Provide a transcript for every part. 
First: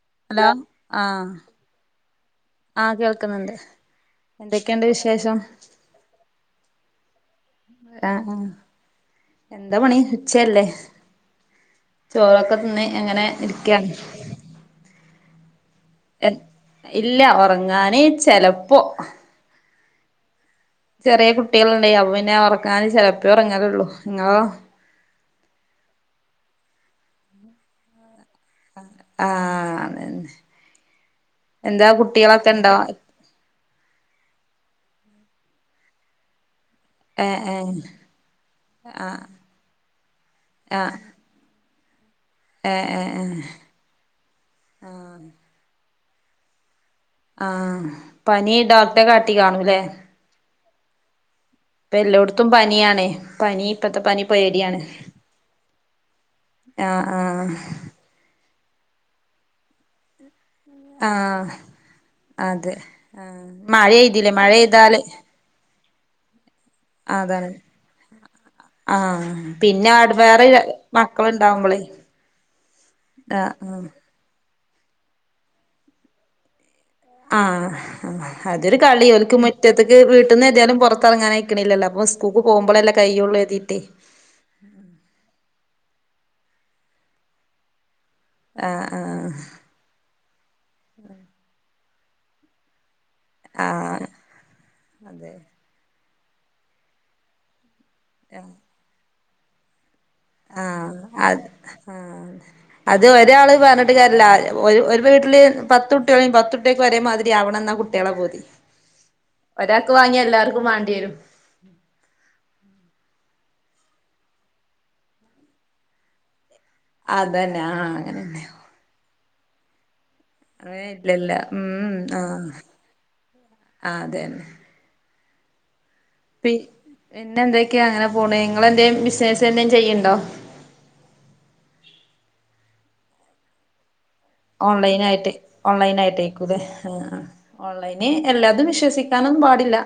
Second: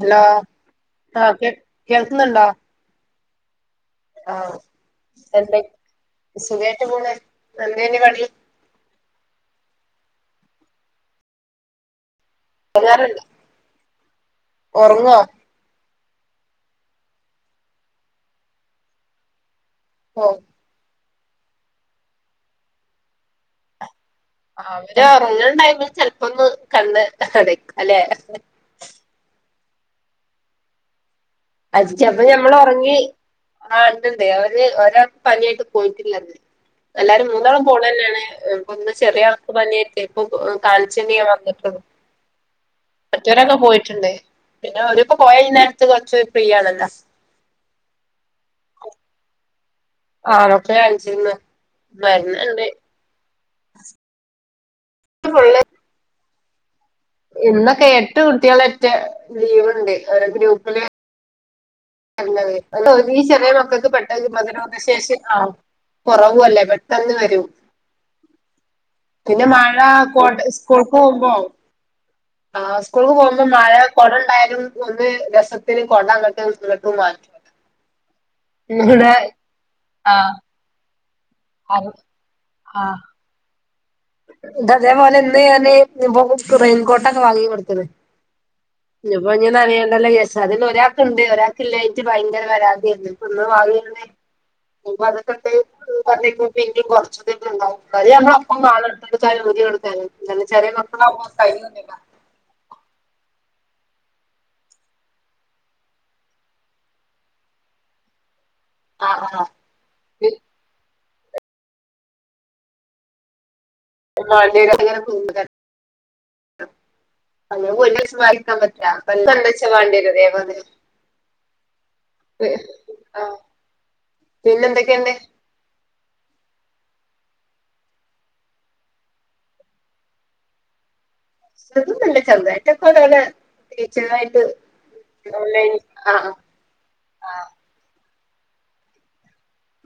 Hello ആ ആഹ് കേ കേൾക്കുന്നുണ്ടോ ക്കുന്നുണ്ട് ആ എന്ത സുഖായിട്ട് പോണ് എന്തേനി ആ പണി ആ എന്താ പണി ഉച്ചല്ലേ ചോറൊക്കെ തിന്ന് അങ്ങനെ ഇരിക്കാണ് ഒർങ്ങോ എ ഇല്ല ഉറങ്ങാന് ചെലപ്പോ [inaudible] ചെറിയ കുട്ടികളുണ്ട് അപ്പേ പിന്നെ ഉറക്കാന് ചെലപ്പളാ ഒറങ്ങലൊള്ളു അവർ ഒർങ്ങാ ടൈമിൽ ചെൽ പ്പൊന്ന് കണ്ണ് അടക്കും [unintelligible] അല്ലെ ആ അതന്നെ അ എന്താ ചെൽപ്പൊ കുട്ടികളൊക്കെ ഞമ്മൾ ഉണ്ടോ ഒർങ്ങി ആ ഉണ്ടുണ്ട് അവര് ഒരാൾക്ക് പനിയായിട്ട് പോയിട്ടില്ല ഇന്ന് എല്ലാരും ഏഹ് മൂന്നാളം പോണ ഏഹ് തന്നെയാണ് ഇപ്പൊ ഇന്ന് ആഹ് ചെറിയ ആക്ക് പനിയായിട്ട ഇപ്പൊ ആഹ് കാണിച്ചിട്ട വന്നിട്ടത് ഏഹ് ഏഹ് ഏഹ് മറ്റോരൊക്കെ പോയിട്ടുണ്ട് പിന്ന ആഹ് ഓരിപ്പോ പോയാ ഈ നേരത്ത് ചെ ഫ്രീ ആണല്ലോ ആ പനി ഡോക്ടറെ കാട്ടി കാണൂല്ലേ? ആണൊക്കെ കാണിച്ചിന്ന് ഇപ്പ എല്ലോടത്തും മരുന്നുണ്ട് പനിയാണ് പനി ഇപ്പത്തെ പനി പോയ യാണ് ത്ത് ഫുള്ള് ആഹ് ആഹ് ഇന്നൊക്കെ എട്ട് കുട്ടികളെ മറ്റ് ലീവുണ്ട് ഓരെ ഗ്രൂപ്പ്‌ ആ അല്ലത് [unintelligible] ഈ ചെറിയ മക്കക്ക് പെട്ടന്ന് മഴെയ്തില്ലേ മഴെയ്താല് പ്രധിരോധശേഷി ആവും കുറവു അല്ലേ പെട്ടെന്ന് വരും അതാണ് ആഹ് പിന്നെ മഴ ആട് കൊട് വേറെ സ്കൂൾക്ക് പോകുമ്പോ മക്കളുണ്ടാവുമ്പളേ ആ സ്കൂൾക്ക് പോകുമ്പോ മഴ ആഹ് കൊട ഉണ്ടായാലും ഒന്ന് രസത്തിന് കൊട അങ്ങട്ട് ഇങ്ങ് ആ അതൊരു കളി ഇവിടെ ഓൽക്ക് മുറ്റത്ത്ക്ക്‌ വീട്ടന്ന് ഏതാലും പൊർ ഇപ്പങ്ങനെ അയക്കണില്ലല്ലോ ആഹ് അപ്പോ സ്കൂക്ക് പോകുമ്പളല്ലേ കൈയ്യുള്ളു എതി ഏഹ് ദ അതേപോലെ എന്ത് ചെയ്യാന് [unintelligible] പോകുമ്പോ റെയിൻ കോട്ടക്ക വാങ്ങി കൊടുക്കെന്നെ ആഹ് ഇനിപ്പോ ആഹ് ഇനി നനയണ്ടല്ലോ [unintelligible] ഒരാക്ക് ഒണ്ട് ഒരാക്കില്ലേ നിക്ക് ഭയങ്കര പരാതിയാരുന്നു ഒന്ന് ആഹ് വാങ്ങിയിരുന്നേൽ [inaudible] അതെ [unintelligible] കരയാണ് അപ്പം വാളു [unintelligible] ആഹ് അത് ആ അത് ഒരാള് പറഞ്ഞിട്ട് കാരല്യ ല്ല ഒരു വീട്ടില് പത്ത് കുട്ടികളും പത്തുട്ടിക്ക് ഒരേ മാതിരി ആവണം എന്നാ കുട്ടികളെ ബൂതി ആഹ് ആഹ് ഒരാക്ക് വാങ്ങിയാ എല്ലാർക്കും വാണ്ടി വരും ഉം [unintelligible] അതന്നെ അത് ആഹ് ഒരീസം മാറി അങ്ങനെന്നെ നിക്കാൻ പറ്റൂല ൻകേന്ദച്ചാ വാണ്ടിരുവേ അതേ ഇല്ലില്ല ആ ആഹ് ആ അതെന്നെ പിന്നെ എന്തൊക്കെയുണ്ട് പി പിന്നെ എന്തൊക്കെയാ അങ്ങനെ പോണേ നിങ്ങെന്തേ ബിസിനസ്‌ വല്ലതും ചെയ്യുണ്ടോ ബിസിനസ്‌ ഒന്നുല്യ ചെറുതായിട്ടാക്കെ ഓരോരോ ടീച്ചറായിട്ട് ഓൺലൈനായിട്ട് ഓൺലൈൻ ആഹ് ഓൺലൈനായിട്ട് ആഹ് വിൽക്കും അല്ലേ ഇനി എല്ലാതും വിശ്വസിക്കാനൊന്നും പാടില്ല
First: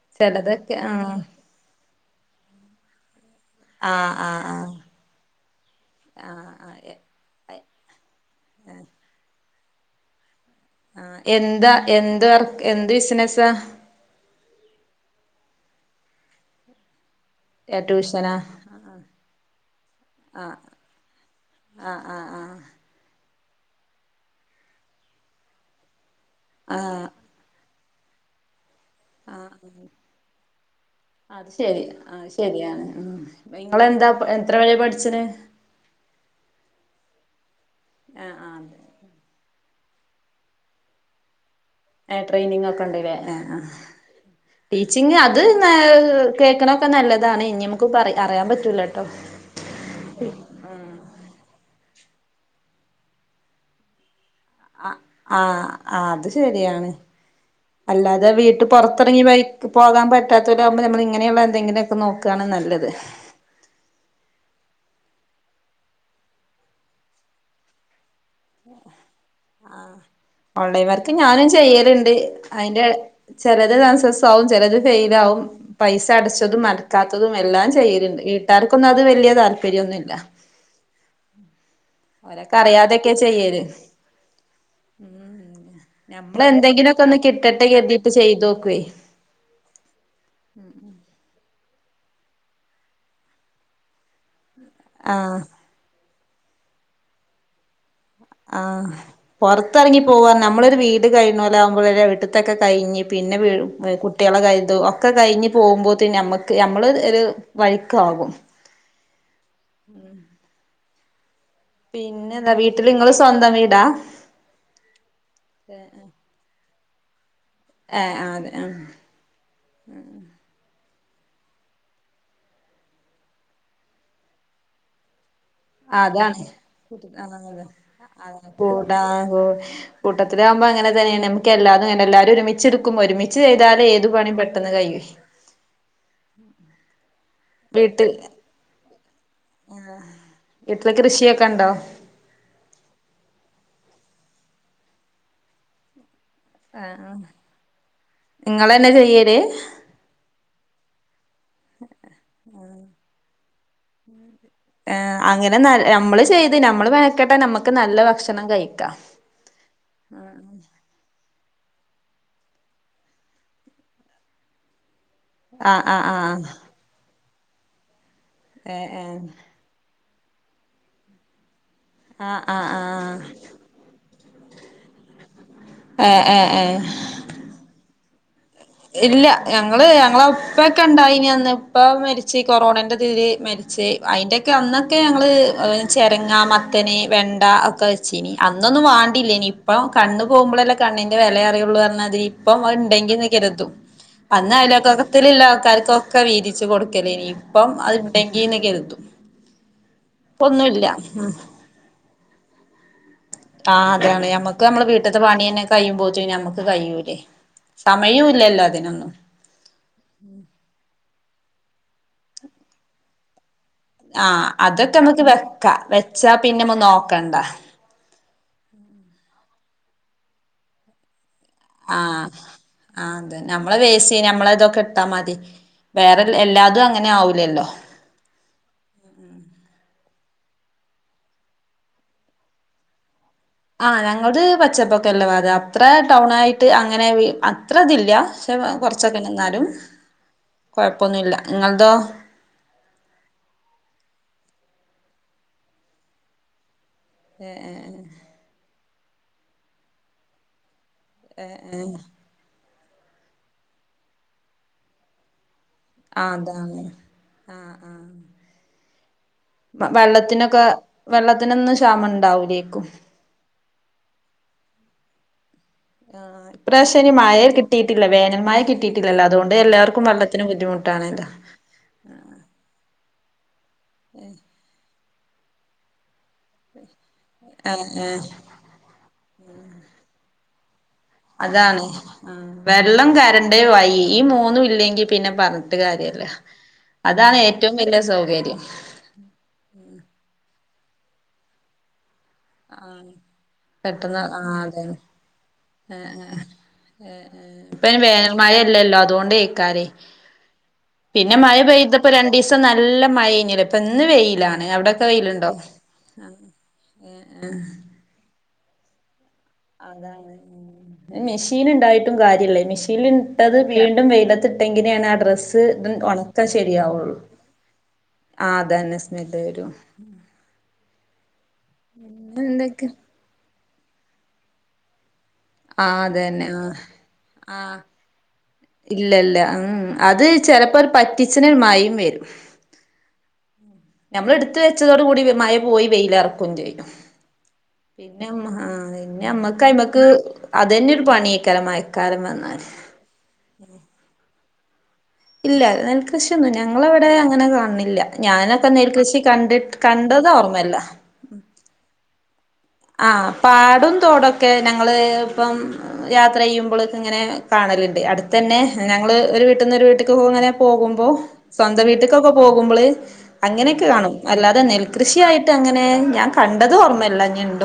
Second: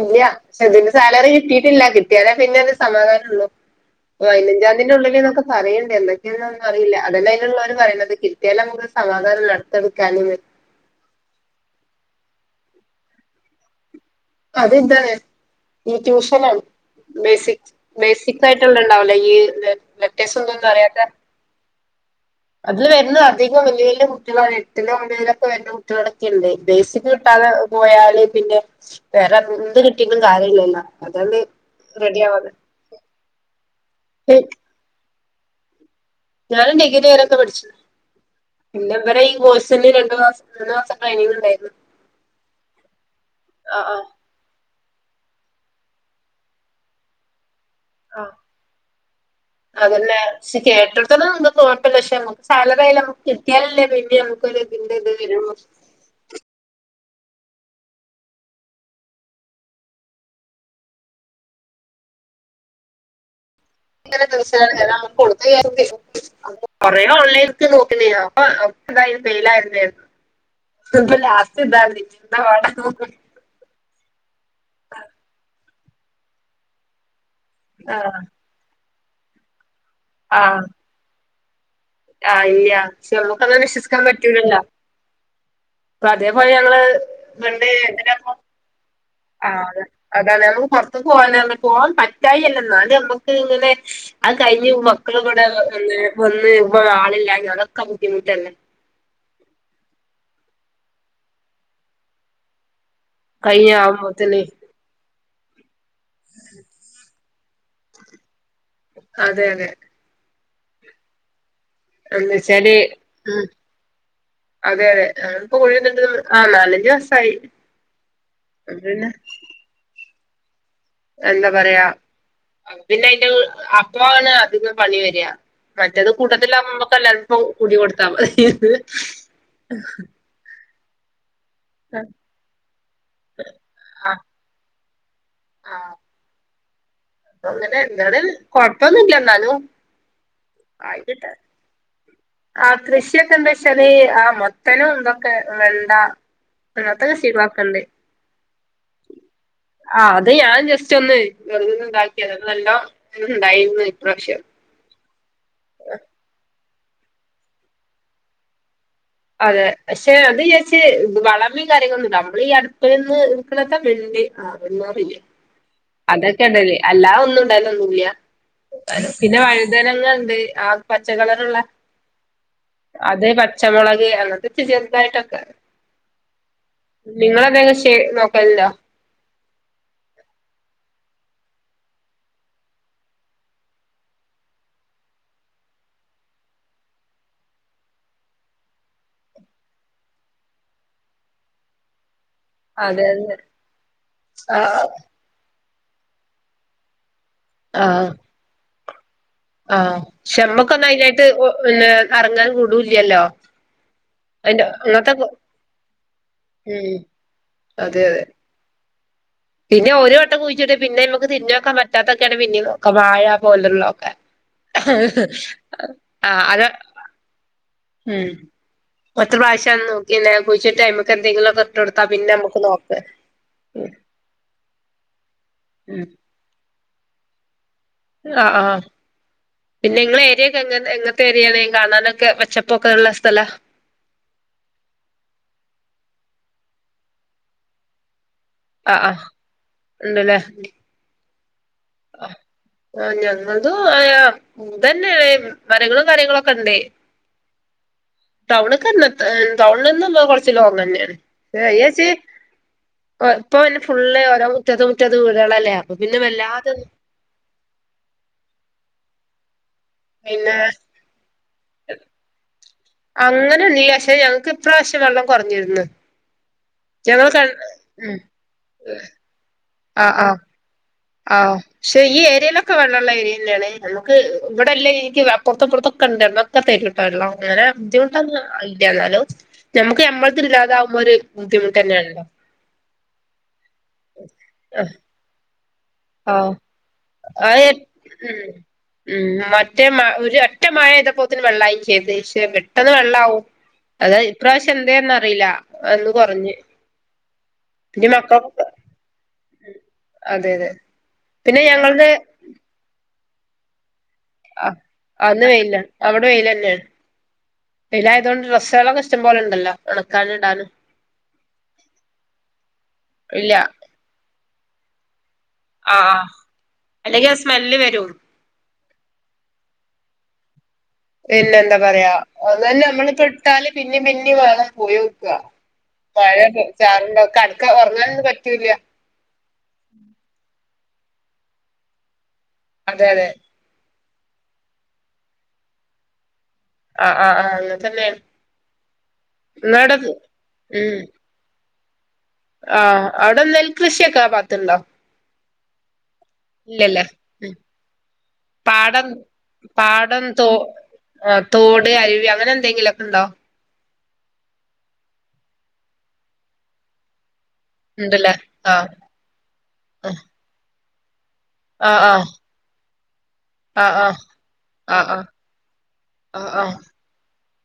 ഇല്ല പക്ഷെ ചിലതൊക്കെ ഇതിന്റെ ആഹ് സാലറി കിട്ടിയിട്ടില്ല കി ട്ടിയാലേ പിന്നെ ഒരു സമാധാനം ഉള്ളൂ ആഹ് ആഹ് പതിനഞ്ചാം ആഹ് തിയതീന്റെ ഉള്ളില് എന്നൊക്കെ പറയിണ്ട് എന്തൊക്കെയൊന്നും ആഹ് ആഹ് അറിയില്ല അതന്നെ അതിനുള്ളോർ പറയണത് കിട്ടിയാലെ നമ്മക്ക് സമാധാനം ഉള്ളു [unintelligible] ആ എന്താ എന്ത് വർ എന്ത് ബിസിനസാ അത് ഇതാണ് ഈ ട്യൂഷൻ ആണ് ബേസിക് ട്യൂഷനാ ബേസിക് ആയിട്ടുള്ള ഉണ്ടാവൂലെ ഈ ലെറ്റേഴ്സ് ആ ഒന്നും വരാത്ത ആ ആ ആ അത് വരുന്നതാണ് അധികം വല്യ വല്യ കുട്ടികളാണ് എട്ടിലും ഒമ്പതിലുമൊക്കെ വരുന്ന കുട്ടികള് ആ ബേസിക്ക് കിട്ടാതെ പോയാല് പിന്നെ ആ വേറെ എന്ത് കിട്ടിയിട്ടും കാര്യമില്ലല്ലോ അതാണ് അത് ശരി ആ റെഡി ആവാതെ ശരിയാണ് ഉം നിങ്ങളെന്താ എത്ര വരെ പ [unintelligible] ഞാനും ഡിഗ്രി വരെയൊക്കെ പഠിച്ചു. ആഹ് ആഹ് അതെ. രണ്ട് മാസം മൂന്ന് മാസം ട്രെയിനിങ് ഉണ്ടായിരുന്നു. ഏ ട്രെയിനിങ് ഒക്കെ ഉണ്ടല്ലേ ആഹ് ആഹ്. ടീച്ചിങ് അത് കേക്കണൊക്കെ നല്ലതാണ് ഇനി പറ ആഹ് അറിയാൻ പറ്റൂലട്ടോ അതല്ലേ കേട്ടടുത്ത നൊ [unintelligible] സാലറിയായി നമുക്ക് കിട്ടിയാലല്ലേ വേണ്ടി നമു ആഹ് ആഹ് അത് ശരിയാണ്. അല്ലാതെ വീട്ടു പുറത്തിറങ്ങി പോകാൻ പറ്റാത്തവരാ ആകുമ്പോൾ നമ്മൾ ഇങ്ങനെയുള്ള എന്തെങ്കിലുമൊക്കെ നോക്കുകാണ് നല്ലത്. ഇങ്ങനെ ദിവസല്ല [unintelligible] ആഹ് ഓൺലൈൻ വർക്ക് ഇപ്പൊ ഞാനും ലാസ്റ്റ് ഇതാണ് ചെയ്യലുണ്ട് എന്താ പാട് അതിന്റെ ചില ചിലത് ഫെയിൽ ആവും. പൈസ അടച്ചതും അടക്കാ തും എല്ലാം ചെയ്യല്ലുണ്ട് ആഹ് വീട്ടാർക്ക് ത്ത് വലിയതാണ്. താല്പ്പര്യമൊന്നുമില്ല ഉം ആ ഇല്ല പക്ഷേ നമുക്കത് വിശ്വസിക്കാൻ പറ്റൂലല്ല നമ്മള് അതേപോലെ ഞങ്ങള് എന്തെങ്കിലുമൊക്കെ ഒന്ന് കിട്ടട്ടെ കരുതിയിട്ട് ചെയ്തു നോക്കുവേ ആ അത നമ്മക്ക് പുറത്ത പോകാ പോകൻ പറ്റായില്ലെന്ന അത് നമുക്ക് ഇങ്ങനെ കഴിഞ്ഞു മക്കളും ആഹ് കൂടെ ഒന്നേ അ ആളില്ല അതൊക്കെ ദും ആ പുറത്തിറങ്ങി പോവാ നമ്മ നമ്മള് ഒരു വീട് കഴിഞ്ഞ പോലെ ഒരു വവിട്ടത്തൊക്കെ [unintelligible] കഴഞ്ഞ് കയ്യ പിന്നെ ആവുമ്പോത്തിന് കുട്ടികളെ കരുതോ ഒക്കെ കഴിഞ്ഞ് പോകുമ്പോൾ നമ്മക്ക് നമ്മള് ഒരു വഴക്ക് ആകും അതെ അതെ പിന്നെ എന്താ എന്ന്‌വച്ചാല് വീട്ടില് നിങ്ങള് ഉം സ്വന്തം വീടാ അതെ അതെ അപ്പോ ഒ [unintelligible] നാല ഒത്തിരിവുവനായി ആഹ അതെ ആഹ എന്താ പറയാ പിന്നെ അതിന്റെ അപ്പണ് അതിന്ന് പണി വരിക മറ്റേത് അതാണ് കൂട്ടത്തിലാവുമ്പോ നമ്മക്ക് എല്ലാർക്കും കൂടി കൊടുത്താ ആ മതി കൂടാ ആ കൂട്ടത്തിലാകുമ്പം അങ്ങനെ [unintelligible] എല്ലാതുംങ്ങെനേ എല്ലാരും ഒരുമിച്ച് എടുക്കുമ്പം ഒരുമിച്ച് ചെയ്താല് ഏത് പണിയും പെട്ടെന്ന് കയോ [inaudible] ആ അങ്ങനെ വീട്ടിൽ എന്താണ് കൊഴപ്പൊന്നുല്ല എന്നാലും വീട്ടില് ആയിട്ട്ണ്ട് കൃഷിയൊക്കെ ഉണ്ടോ ആ കൃഷിയൊക്കെന്താച്ചാല് മത്തനും ഇതൊക്കെ വെണ്ട [unintelligible] നിങ്ങളെനചെയ്യല് ആ അത് ഞാൻ ജസ്റ്റ് ഒന്ന് വെറുതെണ്ടാ [unintelligible] ഉണ്ടായിരുന്നു ഇപ്രാവശ്യം ആ അങ്ങനെ നല് നമ്മള് ചെയ് നമ്മള് മെനകേട്ടാ നമക്ക് നല്ല ഭക്ഷണം കഴിക്കാ അതെ പക്ഷെ അത് ജാരിച്ച് വള നമ്മ കാര്യങ്ങളൊന്നും നമ്മള് ഈ അടുപ്പ്‌ലിന്ന് നിക്കണത്തെ വെണ്ടി [unintelligible] ആഹ് ആഹ് ആഹ് അതൊക്കെ ഇടല് അല്ലാതെന്നും [unintelligible] ലൊന്നുംല്ല ഏഹ് ഏഹ് പിന്നെ വഴുതനങ്ങ ആഹ് പച്ചക്കളറ്ള്ള ആഹ് ആഹ് ആഹ് [unintelligible] ചെറുതായിട്ട് ഒക്കെ ഏഹ് ഏഹ് ഏഹ് നിങ്ങളെ എന്തേലും ശൈ [unintelligible] ഇല്ല ഞങ്ങള് ഞങ്ങളെ ഇപ്പക്കെണ്ടായി നി അന്ന് ഉപ്പ മരിച്ച് കൊറോണേന്റെ തീൽ മരിച്ച് അയിന്റെക്കെ അന്നൊക്കെ ഞങ്ങള് ചെരങ്ങ മത്തന് വെണ്ട ഒക്കെ വെച്ചീനി അന്നൊന്നും വാണ്ടില്ലേനി ഇപ്പം കണ്ണ് പോകുമ്പളല്ലേ കണ്ണിന്റെ വെലയറിയുള്ളുറഞ്ഞാതിരി ഇപ്പൊ അഹ് അതെ ണ്ടെങ്കി അതെ ത്തുംഅന്ന് ആ അയലോക്കത്തില്ളള ആൾക്കാർക്കൊക്കെ വീതിച്ച് കൊടുക്കലേനി പ്പം അഹ് ഡെങ്കിന്നെ കെര്തു ആഹ്‌ ക്ഷേ അമ്മക്കൊന്നും അയിനായിട്ട് ഉം ഓ പിന്നെ എറങ്ങാനും കൂടു ആഹ് അതാണ് ഞമ്മക്ക് ഞമ്മളെ അങ്ങനത്തെ വീട്ട്ത്തെ പണിയെന്നെ കയ്യുമ്പോത്തിന് ഞമ്മക്ക് ഉം കയ്യൂലേ അതെ അതെ സമയുല്ലല്ലോ അതിനൊന്നും പിന്നെ ഒരു വട്ടം കുഴിച്ചിട്ടെ പിന്നെ ക്ക് ന തിന്നോക്കാ പറ്റാത്തക്കെയാണ് പിന്നീ വായ ആഹ്‌ അതൊക്കെ നമ്മുക്ക് വെക്ക വെച്ചാ ആഹ് അത് പിന്നെമ്മ നോക്കണ്ട ഉം ഒറ്റ പ്രാശ്യ നോക്കി കുഴിച്ചിട്ട മ്മക്കെ എന്തെങ്കിലും ആഹ്‌ ആ അത് നമ്മള വേസി നമ്മള ഇതൊക്കെ ഇട്ടാ മതി വേറെ എല്ലാതും തന്നെ ആവൂല്ലല്ലോ ആഹ്‌ ആഹ്‌ പിന്നെ [inaudible] ഇയെ എങ്ങനത്തെ വരിയണെങ്ക കാണാനൊക്കെ പച്ചപ്പോക്കെ ഉള്ള സ്ഥലാ ആഹ് ഞങ്ങുടെ പച്ചപ്പക്കെല്ല അത അത്ര ടൗണ ആയിട്ട് അങ്ങനെ അത്ര ഇതില്ല പക്ഷ ആഹ് കുറച്ചൊക്കെ ആഹ് നിന്നാലും കുഴപ്പമൊന്നുമില്ല ആ ആഹ ഞങ്ങൾത് ആയാ ഉതന്നെയ മരങ്ങളും കാര്യങ്ങളും ഒക്കെ ഉണ്ടേ ഏ ഇങ്ങക്ക് ടൗണ് ന്ന് കുറച്ച് ലോങ് തന്നെയാണ് ഏഹ് ഏ ഏഹ് ഏച്ചി ഓ ഇപ്പൊ പിന്നെ ഫുള്ള് ഓരോ മുറ്റത്ത് മുറ്റത്ത് വീടുകളല്ലേ അപ്പൊ പിന്നെ ആഹ് വല്ലാതെ അതാണ് ആഹ് ആഹ് വ പിന്നെ വെള്ളത്തിനൊക്കെ വെള്ളത്തിനൊന്നും ക്ഷാമം ഉണ്ടാവൂലേക്കും അങ്ങനെ ഇല്ല്യ ക്ഷേ ഞങ്ങക്ക് ഇപ്രാവശ്യം വെള്ളം കൊറ ആഹ് ഇപ്രാവശ്യം അയ്ന് മഴ കിട്ടിയിട്ടില്ല ഉം വേനൽ മഴ കിട്ടിയിട്ടില്ലല്ലോ അതുകൊണ്ട് എല്ലാവർക്കും വള്ളത്തിന് ബുദ്ധിമുട്ടാ ആ പക്ഷെ ഈ ഏരിയയിലൊക്കെ വെള്ളമുള്ള ഏരിയ ഇല്ല [unintelligible] നമുക്ക് ഇവിടെല്ലേ എനിക്ക് അപ്പുറത്തും ഇപ്പുറത്തും ഒക്കെ ഉണ്ട് [unintelligible] തരും വെള്ളം അങ്ങനെ ആഹ് ആഹ് ബുദ്ധിമുട്ട്ന്നും ഇല്ല എന്നാലും നമുക്ക് ചമ്മന്തി ഇല്ലാതെ- അതാണ് വെള്ളം കറന്റ് വഴി ഈ മൂന്നും ആഹ് ഇല്ലെങ്കിൽ പിന്നെ പറഞ്ഞ ആഹ് അത് വലിയ ഉ സൗകര്യം ഉ മറ്റേ ഒരു ഒറ്റ മായ പെയ്ത അപോത്തിനെ വെള്ളായിം ചെയ്തത് ആ പെട്ടെന്ന് ആ ഇപ്രാവശ്യം അതെ എന്തേന്ന് അറിയില്ല അന്ന് കൊറഞ്ഞ് ഇപ്പ പിന്നെ വേനൽ മഴ മക്കൾക്കൊക്കെ ഇല്ലല്ലോ അതുകൊണ്ട് അതെ അതെ പിന്നെ മഴ പെയ്തപ്പം രണ്ടീസം നല്ല നല്ല മഴേനി ഇപ്പം ഇ ആ ഇന്ന് വെയില അവിടെ വെയിലെ ന്നെ ആ ആഹ ഡ്രെസ്സേളോക്കെ അതാണ് മെഷീൻ ഇണ്ടായിട്ടും കാര്യല്ലേ മെഷീൻ ഇല്ല ഇട്ടത് വീണ്ടും വെയിലത്തിട്ടെങ്കില തന്നെയാണ് ആ ഡ്രസ്സ് ത് ആഹ് ഉണക്കം ശരിയാവുള്ളൂ അല്ലെങ്കി ആ സ്മെല്ല് വരും ആ അതന്നെ സ്മെല്ല് വരും ഉം പിന്നെ എന്താ പറയാ അതെന്നെ നമ്മളിപ്പോ ഇട്ടാലും പിന്നിം പിന്നിം മണം പോയോക്കാ ആ മഴ അതന്നെ ആഹ ചാറ്ണ്ടോ കടക്ക ആഹ ഒറങ്ങാനൊന്നും പറ്റൂല്ല ഇല്ലല്ല ഉ അത് ചിലപ്പോ പറ്റിച്ണെമയിം വരും അതെ അതെ നമ്മൾ എടുത്ത വെച്ചതോട് കൂടി മഴ പോയി വെയില ചെയ്യും ആഹ് ആഹ് ആഹ് അങ്ങനെ തന്നെയാണ് പിന്നെ ഞമ്മക് ഇന്നവിടെ അയ്മ്മക്ക് അതന്നെ ഉം ഒരു പണിയക്കാരം ആഹ് അവിടെ നെൽകൃഷിയൊക്കെ ഇണ്ടോ ഇല്ല നെൽക്ക് കൃഷിയൊന്ന് ഞങ്ങളവിടെ അങ്ങനെ ഉം കാണില്ല ഞാനൊക്കെ നെൽ പാടം കൃഷി കണ്ടിട്ട് പാടം കണ്ടത് ഓർമ്മല്ല തിഅവരൻ ആഹ് പാടും ത്തോടൊക്കെ ഞങ്ങള് ഇപ്പം യാത്ര ചെയ്യുമ്പൊള്ക്കങ്ങനെ കാണല്ണ്ട് ഉണ്ടല്ലേ അടുത്തന്നെ ആഹ് ഞങ്ങള് ഒരു വീട്ട്ന്ന് ഒരു വീട്ട്ക്ക്ങ്ങനെ പോകുമ്പ ഓഹ് സ്വന്തം ആഹ് ആഹ് വീട്ട്ക്കൊക്കെ പോകുമ്പള് അങ്ങനെയൊക്കെ ആഹ് കാണും ആഹ് അല്ലാതെ ആഹ് നെൽകൃഷി ആഹ് ആയിട്ടങ്ങനെ ഞാൻ ആഹ് ആഹ് കണ്ടതോർമ്മല്ല ഞ് ണ്ട്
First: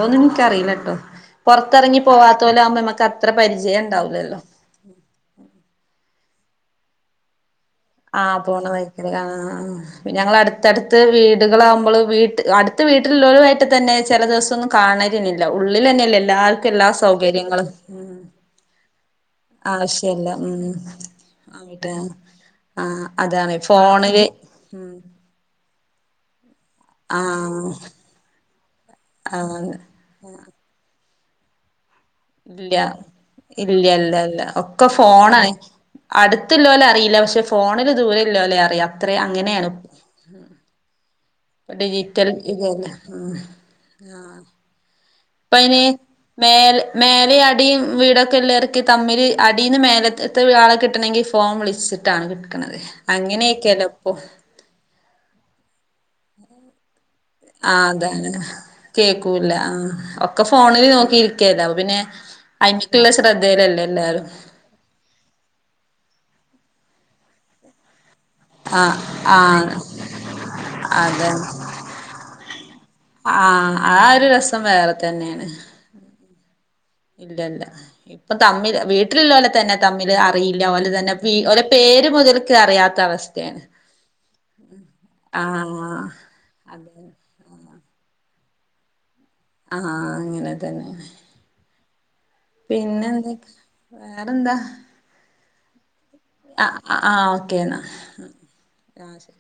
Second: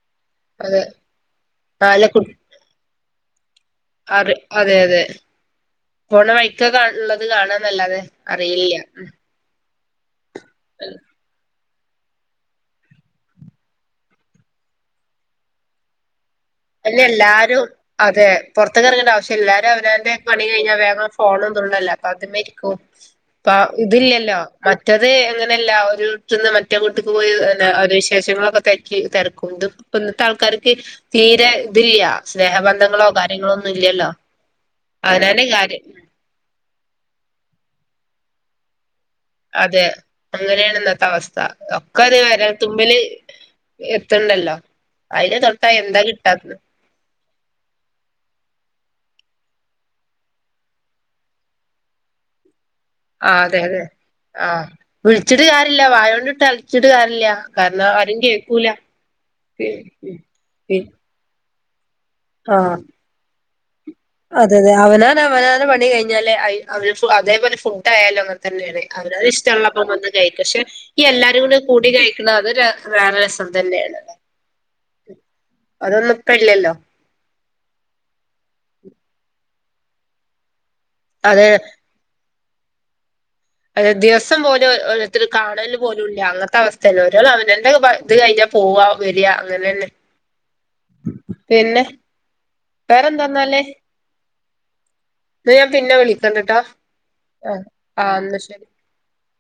അതെ ഒന്നുൻക്കറീലട്ടൊ പൊർത്തർങ്ങി പോവാത്തോലാ മ്മക്ക് അത്ര പര് അത് അതെ അതെ പോണ വൈക്കകാ ള്ളത് കാണാ ആഹ് പോണവൈക്കല് ആ ആപിന്നെ ഞങ്ങളട്‌ത്തട്‌ത്ത് വീടുകളാവു വള് വീട്ട് അടുത്ത വീട്ടിലുള്ളരുമായിട്ടതെന്നെ ചില ദിവസൊന്നും കാണലില്ലല്ലോ ഉള്ളിലെന്നെയല്ലെ എല്ലാ എല്ലേ എല്ലാരും സൗകര്യങ്ങളും അതെ പൊർത്ക്ക്ർങ്ങേണ്ട അവ് എല്ലാരും അവനവന്റെ ആവശ്യല്ല പണി ഉം കഴിഞ്ഞാ വേഗ ഫോൺലും ആയിട്ട് തോണ്ടല്ലേ പ്പത് മേരിക്കും ആഹ് പ്പ അതാണ് ഫോണില് ഇതിലില്ലല്ലോ ഉം മറ്റത് എങ്ങനെയല്ല ഒ [unintelligible] [unintelligible] പോയ ആഹ് അവരെ വിശേഷങ്ങളൊക്കെ തെര് ക്കി തെര് ക്കും ആഹ് ഇത്പ്പോ ന്നത്തെ ആൾക്കാർക്ക് തീരെ ത് ല്ല ല്ല ഇല്ലല്ല ല്ല ഒക്കെ ഫോണാ അവനവന്റെ കാര്യം അടുത്ത് ല്ലോലെ അറീ ല്ല പക്ഷെ ഫോണിൽ ദൂരല്ലോലെ അറിയാം അത്രേ അങ്ങനെയാണ് അതെ അങ്ങനെണ് ഇന്നത്തെ അവസ് ഡിജിറ്റൽ യുഗല്ലേ എത്തണ്ടല്ലോ പ്പ തൊട്ടാ അയിന് എന്താ മേ കിട്ടാത്തത് ൽ മേലിം അടീം വീടൊക്കെല്ലോ ർക്ക് തമ്മില് അടീ ന്ന് മേലത്തെ ആളെ കിട്ടണങ്കിൽ ഫോൺ വിളിച്ചിട്ടാണ് കിട്ട ആ അതെ അതെ ആഹ വിൾ ച്ചിട്ട് കാര്യല്ല വായോണ്ട് തൾ ചിടാ ആ അതാണ് കേക്കൂല്ല ആ ഒക്കെ പി ഫോണില് നോക്കി കേതാവും പിന്നെ അയ്‌ ആഹ് ക്ക് ള്ള ശ്ര ദേ ലല്ലേ അതെ തെ അവനാനവനാ ന് പണി കഴിഞ്ഞാലെ അയ് [unintelligible] അതേപോലെ ഫുഡ് ആയാലോ തന്നെയാണ് ആഹ് അവരത് ആഹ് ഇഷ്ടമുള്ളപ്പോ വന്ന് കഴിക്കും പക്ഷെ ഈ എല്ലാരും അതാണ് കൂടി കൂടി കഴിക്കണ അത് വേറെ രസം ആഹ് ആ തന്നെയാണ് ഒരു രസം വേറെ അതൊന് ഇപ്പയില്ലല്ലോ ഇല്ല ഇല്ല ഇപ്പ തമ്മില് വീട്ടില് ല്ലോലെ തന്നെ തമ്മില് അറിയി ഒലെ തന്നെ പേര് മുതൽ ക്ക് അറിയാത്ത അവസ് ഏ ദിവസം പോലും ഓരോരുത്തര് കാണല് പോലു ഇല്ല അങ്ങത്തെ ആഹ് അവസ്ത്തെണ് ഒരാൾ [unintelligible] എന്റെ ഒക്കെ [unintelligible] ഇത് കഴിഞ്ഞാ പോവാം. വെര് അങ്ങനെന്നെ ആഹ് അങ്ങനെ തന്നെ പിന്നെ പിന്നെ എന്തൊക്കെ വേറെന്താന്നാല് വേ എന്താ? ഇന്ന ഞാൻ പിന്നെ വിളി ആ ആ ഓക്കേ എന്നാ എന്നാ ശരി ആ ശരി